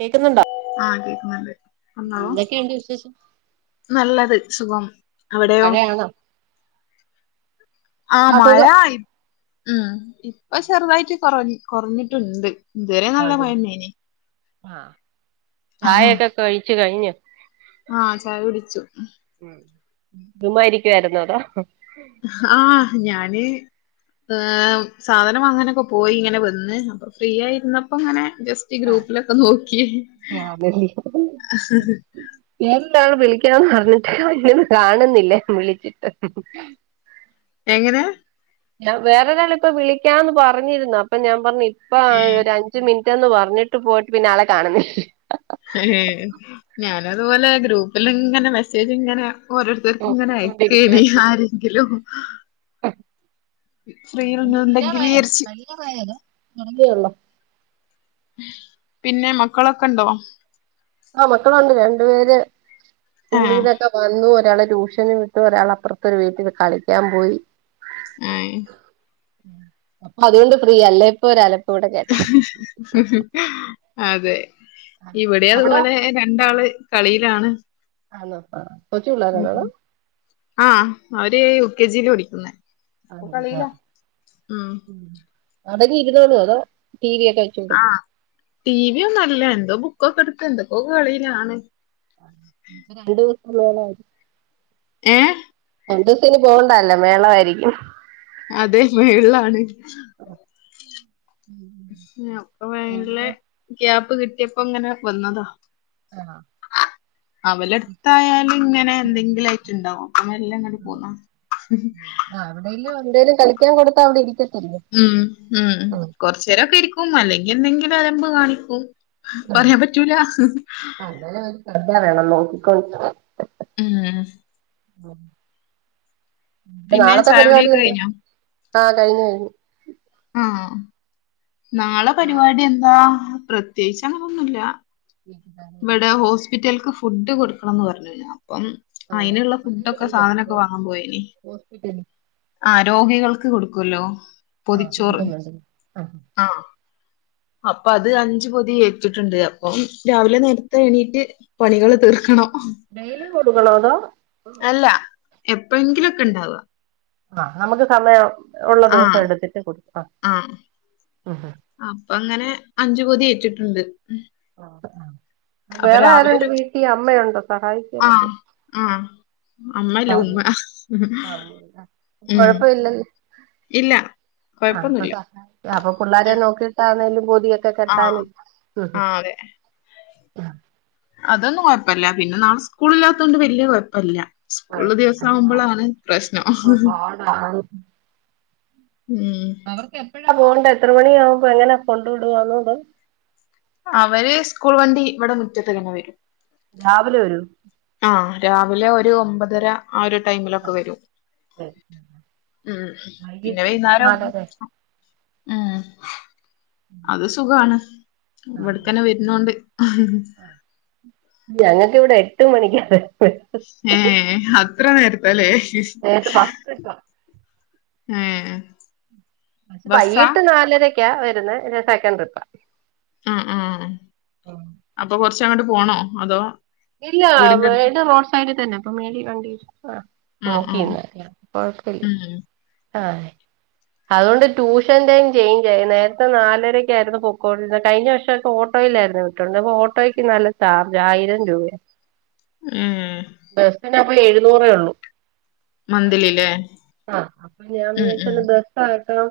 കേക്കുന്നുണ്ടോ ആഹ് കേക്കുന്നുണ്ട് [unintelligible] എന്തൊക്കെയുണ്ട് വിശേഷം നല്ലത് സുഖം അവിടെയോ മഴയാണോ ആഹ് ആ സുഖം മഴായി ഉം ഇപ്പൊ ചെറുതായിട്ട് കൊറ കുറഞ്ഞിട്ടുണ്ട് ഇതുവരെ നല്ല മഴന്നേന് ആഹ് ചായൊക്കെ കഴിച്ചു കഴിഞ്ഞു ആഹ് ചായ കുടിച്ചു [unintelligible] ആഹ് ഞാന് ഉം സാധനം വാങ്ങനൊക്കെ പോയി ഇങ്ങനെ വന്ന് അപ്പൊ ഫ്രീ ആയിരുന്നപ്പ ഇങ്ങനെ ജസ്റ്റ് ഗ്രൂപ്പിലൊക്കെ നോക്കിയെ എന്താണ് വിളിക്കാൻ പറഞ്ഞിട്ട് വല്ലതും കാണുന്നില്ലേ വിളിച്ചിട്ട് എങ്ങനെ ഞാൻ വേറൊരാളിപ്പൊ വിളിക്കാന്ന് പറഞ്ഞിരുന്നു അപ്പൊ ഞാൻ പറഞ്ഞു ഇപ്പൊ ഏഹ് ഒരഞ്ച് അഞ്ച്മിനിറ്റ് ഒന്ന് പറഞ്ഞിട്ട് പോയിട്ട് പിന്നെ ആളെ കാണുന്നില്ലല്ലൊ ഏ ഞാന അതുപോലെ ഗ്രൂപ്പില ഇങ്ങനെ മെസ്സേജ് ഇങ്ങനെ ഓരോരുത്തർക്ക് ഇങ്ങനെ അയക്കേല് നോക്കിക്കൊണ്ടിരിക്കുവായിരുന്നു ആരെങ്കിലും [unintelligible] ഫ്രീയിൽ കഴിയാറായോ നിണ്ടെങ്കിൽരിച്ച [unintelligible] പിന്നെ മക്കളൊക്കെ ഉണ്ടോ ആഹ് മക്കളുണ്ട് രണ്ടു പേര് ആഹ് സ്കൂളിന്നൊക്കെ വന്നു ഒരാള ട്യൂഷന് വി ഒരാൾ അപ്പുറത്തരു വീട്ടില് കളിക്കാൻ പോയി ആഹ് അപ്പൊ അതുകൊണ്ട് ഫ്രീ അല്ല ഇപ്പൊ ഒരലക്ക് അതെ ഇവിടെ അവിടോ അതുപോലെ രണ്ടാള് കളിയിലാണ് ആണോ ആഹ് ഉം ആഹ് അവര് യു കെ ജിൽ പഠിക്കുന്നേ ഇപ്പൊ കളില ഉം അടങ്ങി ഇരുന്നോളോ അതോ ടി വി ഒക്കെ വെച്ച് കൊടുക്കും ആഹ് ടി വി ഒന്നും ഇല്ല എന്തോ ബുക്കൊക്കെ എടുത്ത് എന്തൊക്കോക്കെ കളിയിലാണ് [inaudible] ഏഹ് രണ്ടിസിനി പോവണ്ടല്ലെ മേളായിരിക്കും. അതെ [unintelligible] ള്ളാണ് [inaudible] അപ്പൊ മെല്ലെ പിന്നെ ഗ്യാപ്പ് കിട്ട്യപ്പോ ങ്ങനെ വന്നതാ. ആഹാ അവലെട്ത്തായാല് ഇങ്ങനെ എന്തെങ്കിലുംയിറ്റ് ണ്ടാവു. അങ്ങെ എല്ലാ ങ്ങട് പോന്നോ ആഹ് അവടെല് എന്തേലും കളിക്കാ കൊടുത്താ അവിടെ ഇരിക്കത്തില്ലേ ഉം ഉം കൊറച്ചെരൊക്കെ ഇരിക്കും അല്ലെങ്കി എന്തെങ്കിലും അലമ്പ് കാണിക്കും. പറയാ പറ്റൂല ങ്ങനെരു ശ്രദ്ധ വേണം നോക്കിക്കോണ്ടു ഉം പിന്നെ നാളത്തെ പരിപാടി ചായകുടിയൊക്കെ എന്തോ കഴിഞ്ഞോ ആഹ് കഴിഞ്ഞ് കയിഞ്ഞ്. ആഹ് നാളെ പരിപാടി എന്താ പ്രത്യേച്ച്ന്നുല്ല. കഴിഞ്ഞു ഇവടെ ഹോസ്പിറ്റൽക് ഫുഡ് കൊടുക്കണംന്ന് പറഞ്ഞിര്ന്നു അപ്പം ആന്നോ ഐന്ള്ള ഫുഡ്ക്കെ സാധനക്കെ വാങ്ങാ പോയിനി ഹോസ്പിറ്റല് ആഹ് രോഗികൾക്ക് കൊടുക്കുല്ലോ ആ പൊതിച്ചോറ് കൊടുക്കുന്നുണ്ട് ആ ആഹ് അപ്പൊ അത് അഞ്ച് പൊതി ഏറ്റിട്ട്ണ്ട് അപ്പൊ രാവിലെ നേരത്തെ എണീറ്റ് പണികള് തീർക്കണം ഡെയ്ലി കൊടുക്കണോ അതോ അല്ല എപ്പെഴെങ്കിലൊക്കെണ്ടാവാ ആഹ് നമ്ക്ക് സമയം ഒള്ള ദെവസം ആഹ് എട്ത്തിട്ട് കൊട് ആഹ് ഉം ഉം അപ്പങ്ങനെ അഞ്ച് പൊതി ഏറ്റിട്ട്ണ്ട് ആഹ് ആഹ് വേറെ രാവിലെ ആരുണ്ട് ഒരു വീട്ടി അമ്മയൊണ്ടോ സഹായി ആഹ് ആഹ് അമ്മല്ല ഉമ്മ കൊഴപ്പമില്ലല്ലോ ആ ആ. ഉം കുഴപ്പമില്ലല്ലോ. ഇല്ല ആ, അപ്പൊ കൊഴപ്പൊന്നുല്ല സഹായിക്കാം അപ്പൊ പുള്ളാരെ ഉം നോക്കിട്ടാണേലും പൊതിയൊക്കെ കെട്ടാന് ആഹ് ഉം ആഹ് അതെ ഉം ആഹ് അതൊന്നും കൊഴപ്പല്ല പിന്നെ നാളെ സ്കൂള്ല്ലാത്തോണ്ട് വെല്ല്യ കൊഴപ്പല്ല സ്കൂള്ളെ കുഴപ്പമില്ല. ആ, ദിവസാവുമ്പളാണ് പ്രശ്നം ഇപ്പൊ പാടാണ് ഉം അവർക്ക് എപ്പെഴാ പോണ്ടേ എത്ര മണിയാവുമ്പോ എങ്ങനാ കൊണ്ട് വിടുവാന്നോ അതോ അവര് സ്കൂൾ വണ്ടി ഇവടെ മുറ്റത്ത് തന്നെ വെരും രാവിലെ വെരൊ ആഹ് രാവിലെ ഒരു ഒമ്പതര ആ ഒരു ആ ടൈമിലൊക്ക വെരും ശരി. ഉം പിന്നെ വൈകിട്ട് വെയ്ന്നാരം നാലര ആഹ് ഉം അത് സുഖാണ് ആ ആ ഇവട്ക്കെന്നെ വെര്നോണ്ട് ആ ഞങ്ങക്ക് ഇവടെ എട്ട് മണിക്ക്യാ ഏഹ് അത്ര നേരത്തലെ നേര്ത്തെ ബസ്സ്ട്ടൊ ഏഹ് പക്ഷേ ബസ്സാ? വൈകീട്ട് നാലരക്ക്യാ വര്ന്നെ പിന്നെ സെക്കൻഡ് ട്രിപ്പാ ആഹ് ആഹ്. ആഹ് അപ്പൊ കൊർച്ചങ്ങട്ട് പോണോ അതോ ഇല്ല വീടിന്റെ അടുത്ത് വീട് റോഡ് സൈഡി തന്നെ അപ്പ മേളി വണ്ടി ആഹ് ആഹ് ആഹ് ആഹ്. നോക്കിന്നറിയാ കൊഴപ്പല്ലെ ഉം. [unintelligible] അത്കൊണ്ട് ട്യൂഷൻ ടൈം ചെയിഞ്ചായി നേരത്തെ നാലരക്ക്യായിരുന്നു പൊക്കോര്ന്നെ കഴിഞ്ഞ വർഷൊക്ക് ഓട്ടോയിലാരുന്നു [unintelligible] ഓട്ടോയ്ക്ക് നല്ല ചാർജാ ആയിരം രൂപെ ഉം ബസ്സിനപ്പോ എഴുന്നൂറേള്ളു മന്ത്ലില്ലേ? ആഹ് അപ്പം ഞാൻ ഉം ഉം. വിചാരിച്ചത് ബ സ്സാട്ടോ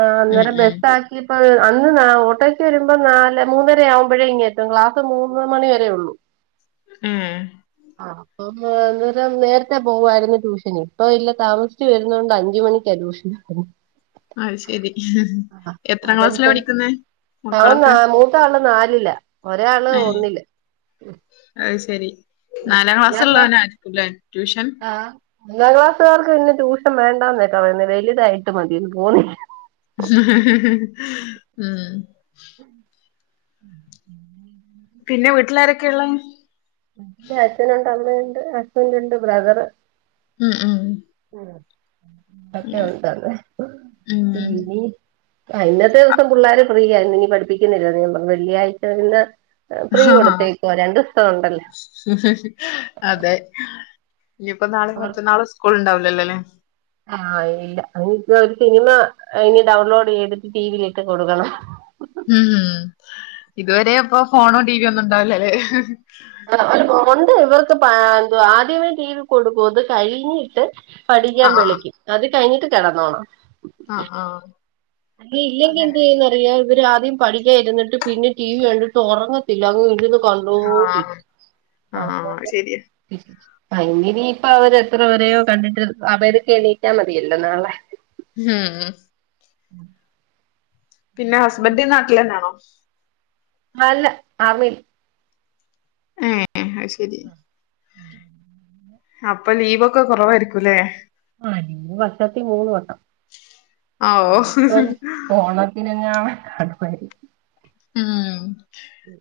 ആഹ് ഉം അന്നേരം ഉം. ബസ്സ് ആ ലിപ്പ അഹ് അന്ന് ന്നാ ഓട്ടോയ്ക്ക് വെര്മ്പം നാല് മൂന്നരയാവുമ്പഴേ ഇങ്ങെത്തും ക്ലാസ് മൂന്ന് മണിവരേ ഉള്ളൂ ഉം ആഹ് ഇപ്പം ആഹ് അന്നേരം നേരത്തെ പോവായിരുന്നു ട്യൂഷന് ഇപ്പ ഇല്ല താമസിച്ച് വര്ന്നോണ്ട് അഞ്ച മണിക്കാ ട്യൂ [unintelligible] അഹ് ശെരി എത്ര ക്ലാസ്സിലാ പഠിക്ക്ന്നെ മക്കളൊക്കെ ത്താള് നാലിലാ ഒരാള് ഒന്നില് അഹ് ശരി നാലാം ഒന്നാം ക്ലാസ്ള്ളോനായിരിക്കുല്ലേ ട്യൂഷൻ ഒന്നാ ക്ലാസ്സ്കാർക്ക് പിന്നെ ട്യൂഷൻ വേണ്ടാന്ന് വെക്കാ [unintelligible] വെല്തായിട്ട് മതീന്ന് [unintelligible] ഉം [inaudible] പിന്നെ വീട്ടിലാരെക്കെ ഇള്ളെ? ഇന്റെ അച്ഛനുണ്ട് അമ്മയുണ്ട്. ഹസ്ബൻറ് ഉണ്ട് ബ്രദറ് ഉം ഉം അങ്ങനെ. ഉം. [inaudible] ആ ഇന്നത്തെ ദിവസം പിള്ളാര് ഫ്രീയ. ഇന്ന് ഇനി പഠിപ്പിക്ക്ന്നില്ല അധികം വെള്ളിയാഴ്ചകളില് ഫ്രീ കൊടുത്തേക്കുവ രണ്ടൂസം ഉണ്ടല്ലോ ഇഹ് ഇഹ് അതെ, ഇനിയിപ്പ നാളെയും മറ്റന്നാളും സ്കൂൾ ഇണ്ടാവ് ലല്ലെലെ ആഹ് ഇല്ല ഇനി ഇപ്പ ഒര് സിനിമ ഇനി ഡൗൺലോഡ് ചെയ്തിട്ട് ടി വി യിലിട്ട് കൊടുക്കണം. ഉം ഇതുവരെ അപ്പൊ ഫോണോ ടീവിയൊ ഒന്നും ഇണ്ടാവുലല്ലേ [inaudible] ഉണ്ട് ഇവർക്ക് പ ഏഹ് ആദ്യമേ ടി വി കൊടുക്കു അത് കഴിഞ്ഞിട്ട് പഠിക്കാൻ ആഹ് വിളിക്കും അത് കഴിഞ്ഞിട്ട് കെടന്നോണം. ആഹ് ആഹ് ഇനി ഇല്ലെങ്കിൽ അങ്ങനെ എന്ത്യ്യന്നറിയോ? ഇവര് ആദ്യം പഠിക്കാ ഇര്ന്നിട്ട് പിന്നെ ടി വി കണ്ടിട്ട് ഒറങ്ങത്തില്ല. അങ്ങ് ഇരിന്ന് കണ്ടോണ്ടിരി ആഹ് ആഹ് അതോണ്ട് ആ ഇന്നിനി ഇപ്പ അവര് എത്ര വരെയോ കണ്ടിട്ട് അവര്ക്ക് എണീറ്റ മതിയല്ലോ നാളെ. ഇഹ് മ് ഉം പിന്നെ ഹസ്ബന്റ് നാട്ടിലെന്നാണോ? അല്ല ആർമിയില്. ഏഹ് അത് ശരി ആ അപ്പ ലീവൊക്കെ കുറവായിരിക്കുല്ലേ? ആ ലീവ് വർഷത്തി മൂന്ന് വസം ഓഹ് അപ്പം പോണം [unintelligible] വരും. മ് ഉം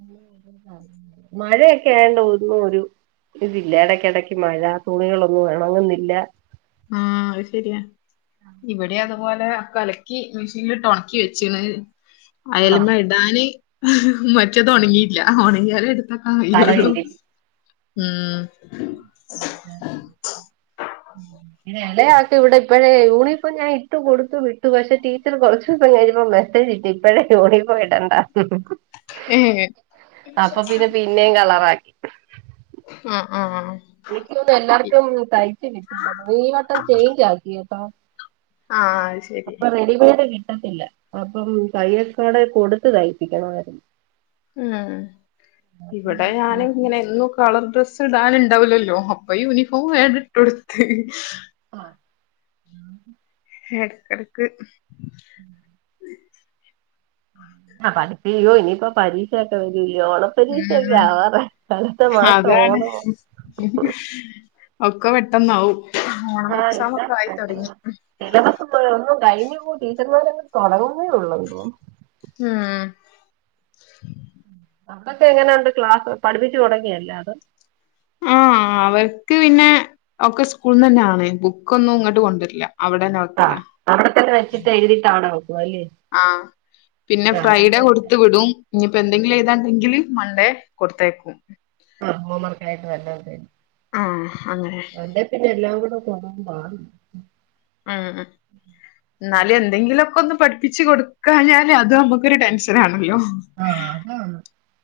[inaudible] മഴയൊക്കെ ആയോണ്ട് വീട്ടില് ഒരു ഇതില്ല. എടയ്ക്കെടയ്ക്ക് മഴ തുണികളൊന്നും എണങ്ങുന്നില്ല. ആഹ് അഹ് ശെരിയാ. ഇവിടെ അതുപോലെ ഒക്ക അലക്കി മെഷീൻല് ഇട്ട് ഒണക്കി വെച്ചിണ്. ആ അയല്മെ ഇടാന് ഇഹ് മറ്റത് ഒണങ്ങീല്ല. ഓണങ്ങിയാലെ ഇട് ത്തെക്കാൻ കഴിയൊള്ളു. സ്ഥലമില്ല മ് [inaudible] ഇങ്ങനെ എളയാക്ക് ഇവിടെ ഇപ്പഴേ യൂണിഫോം ഞാൻ ഇട്ടു കൊടുത്തു വിട്ടു. പക്ഷെ, ടീച്ചറ് കൊറച്ചൂസം കഴിഞ്ഞപ്പോ മെസ്സേജ് ഇട്ടേ ഇപ്പയെ യൂണിഫോം ഇടണ്ടാന്ന്. ഏഹ് അപ്പൊ പിന്നെ പിന്നേം കളറാക്കി. ആഹ് ആഹ് ഇനിക്ക് തോന്ന്ണെ എല്ലാർക്കും തയ്ച്ച് കിട്ടില്ല തോന്നു ഇനി യൊട്ടം ചെയ്ഞ്ച് ആക്കിട്ടോ. അത് ശരി അപ്പ റെഡിമെയ്ഡ് കിട്ടത്തില്ല. അപ്പം തയ്യൽക്കടെ കൊട്ത്ത് തയ്പ്പിക്കണമായിര്ന്നു. ആഹ് ഇവിടെ ഞാന് ഇങ്ങനെന്നും കളർ ഡ്രസ്സ് ഇടാന് ഇണ്ടാവ് ലല്ലോ അപ്പ യൂണിഫോം വേം ആണ്ട് ഇട്ടൊട്ത്. ആഹ് എടക്കെടക്ക്. ആ പഠിപ്പ് യ്യോ ഇനിയിപ്പോ പരീക്ഷയൊക്കെ വെര്ല്ലേ ഓണം. [unintelligible] ഉം ആവാതെ അട്ത്ത മാസം ഓണോ? ഇഹ് ഒക്ക പെട്ടന്നാവും. ഓണം എക്സാമൊക്കെ ആയി തൊടങ്ങി. സിലബസ്സ് ഇപ്പ ഒന്നും കഴിഞ്ഞുവോ ടീച്ചർമാരങ്ങ് തൊടങ്ങുന്നേ ഒള്ളു തോന്ന്. മ് അവിടൊക്കെ എങ്ങനെണ്ട് ക്ലാസ് പഠിപ്പിച്ച് തൊടങ്ങിയൊ എല്ലാതും. ആഹ് അവർക്ക് പിന്നെ ഒക്കെ സ്കൂളന്ന് തന്നെയാണെ ബുക്കൊന്നും ഇങ്ങോട്ട് കൊണ്ടില്ല അവിടന്ന ആഹ് അവിടെത്തന്നെ വെച്ചിട്ട് എഴുതിയിട്ടാട വെക്കുവല്ലേ ആഹ് പിന്നെ ഫ്രൈഡേ കൊടുത്ത് വിടും ഇനിയിപ്പോ എന്തെങ്കിലും ആ എയിതാനിണ്ടെങ്കിലു മണ്ടേ കൊടുത്തേയ്ക്കും ആഹ് ഹോം വർക്ക് ആയിട്ട് വല്ല ആഹ് അങ്ങനെ പിന്നെ എല്ലാം കൂടെ കൊണ്ടന്ന പാടാ ഉം ഉം എന്നാലും എന്തെങ്കിലുമൊക്കെ ഒന്ന് പഠിപ്പിച്ച് കൊടുക്കാഞ്ഞാല് അത് നമ്മുക്കൊരു ടെൻഷനാണല്ലോ ആഹ്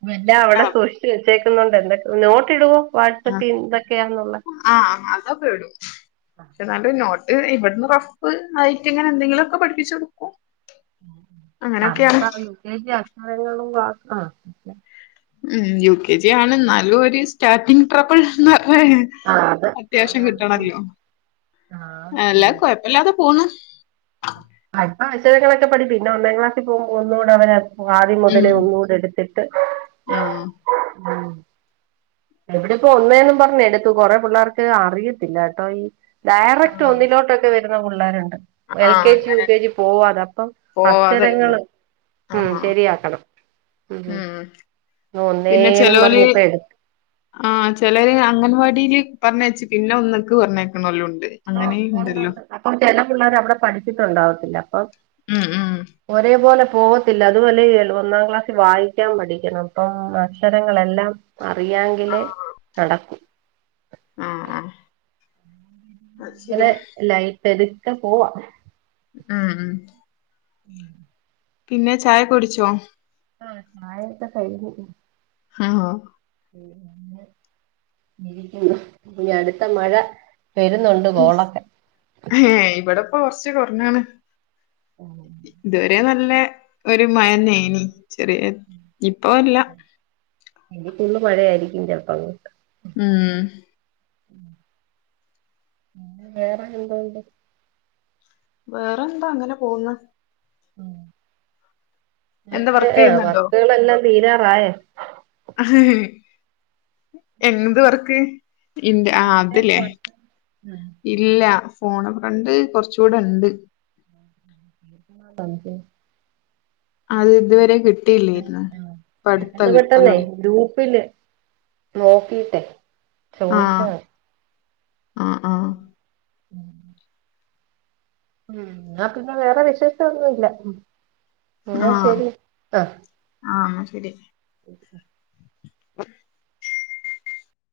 പിന്നെ അവിടെ ആഹ് സൂക്ഷിച്ച വെച്ചേക്കുന്നോണ്ട് എന്തൊക്കെ നോട്ടിടുവോ ആഹ് വാട്സപ്പില് എന്തൊക്കെയാണുള്ള ആഹ് അതൊക്കെയിടും പക്ഷെ എങ്ങാണ്ട് നോട്ട് ഇവിടുന്ന് റഫ് ആയിട്ട് ഇങ്ങനെ എന്തെങ്കിലുമൊക്കെ പഠിപ്പിച്ച് കൊടുക്കും അങ്ങനൊക്കെയാണ് ആഹ് യു കെ ജി അടുത്തതെങ്ങാണ്ടും ക്ലാസ് ആഹ് ഉം യു കെ ജി ആണ് നല്ല ഒരു സ്റ്റാർട്ടിങ് ട്രെബ്ബിൾ എന്ന് പറയാ അത് അത്യാവശ്യം ആഹ് കിട്ടണല്ലോ എല്ലാ ആഹ് കൊയപ്പില്ലാതെ പോണ് അല്പം അക്ഷരങ്ങളൊക്കെ പഠി പിന്നെ ഒന്നാം ക്ലാസ്സിൽ പോകുമ്പോ ഒന്നുകൂടെ അവരത് ആദ്യ ഉം മുതലേ ഒന്നുടെ എടുത്തിട്ട് ആഹ് ഉം ഇവിടെപ്പോ ഒന്നേന്നും പറഞ്ഞ് എടുത്തു കൊറെ പിള്ളേർക്ക് അറിയത്തില്ല കേട്ടോ ഈ ഡയറക്റ്റ് ആഹ് ഒന്നിലോട്ടൊക്കെ വരുന്ന പിള്ളേരുണ്ട് എൽ ആഹ് കെ ജി യു അങ്ങനെ കെ ജി പോവാതെ അപ്പം പോവാതായിരുന്നു അക്ഷരങ്ങള് ഉം ആഹാ ശരിയാക്കണം ഉം പിന്നെ ഒന്നേന്നും ചെലോല് പറഞ്ഞിപോ എടു ആഹ് ചിലര് അംഗൻവാടിൽ പറഞ്ഞച്ചു പിന്നെ ഒന്നക്ക് പറഞ്ഞായിക്കാണോരുംണ്ട് ആഹ് ഒണ്ട് ഒണ്ട് അപ്പൊ ചില പിള്ളേരവിടെ പഠിച്ചിട്ടുണ്ടാവത്തില്ല അപ്പൊ ഉം ഉം ഒരേപോലെ പോകത്തില്ല അതുപോലെ ഒന്നാം ക്ലാസ്സിൽ വായിക്കാൻ പഠിക്കണം അപ്പം അക്ഷരങ്ങളെല്ലാം അറിയാങ്കിലേ നടക്കു ആഹ് ആഹ് അത് അതെ ശരിയാ ലൈറ്റ് എടുക്കെ പോവാ ഉം ഉം ഉം. പിന്നെ ചായ കുടിച്ചോ? ആഹ് ചായക്കൊ കൈഞ്ഞ് ആഹോ. ഇരിക്കുന്നു ഇനി അടുത്ത മഴ. വെരുന്നുണ്ട് കോളൊക്കെ. ഹേ ബവടെപ്പൊ കൊറച്ച് കുറഞ്ഞാണ് ഇതുവരെ നല്ല. ഒരു മയനേനി ചെറിയ ഇപ്പല്ല. ഇനി ഫുള് മഴയായിരിക്കും ചിലപ്പങ്ങോട്ട്. ഉം ഉം വേറെ എന്തോണ്ട്. വേറെന്താ അങ്ങനെ പോകുന്. എന്താ മറ്റേ വർക്ക് ആഹ് ചെയ്യുന്നുണ്ടോ വർക്കുകളെല്ലാം തീരാറായ. എന്ത് വർക്ക്. [unintelligible] ആതില്ലേ ഇല്ല ഫോണഫ്രണ്ട് കുറച്ചുടെണ്ട്. [unintelligible] അത് ഇതുവരെ കിട്ടില്ലേരുന്. പെട്ടെന്ന് പെട്ടെന്നേ ഗ്രൂപ്പില്. നോക്കിട്ടെ ചോയിച്ച. ആഹ് ആഹ് ആഹ് [inaudible] ഉം ന്ന ഓക്കെന്ന പിന്നെ വേറെ വിശേഷൊന്നുല്ല ന്ന ശരി ആഹ്. ആ ശരി. [inaudible] [inaudible]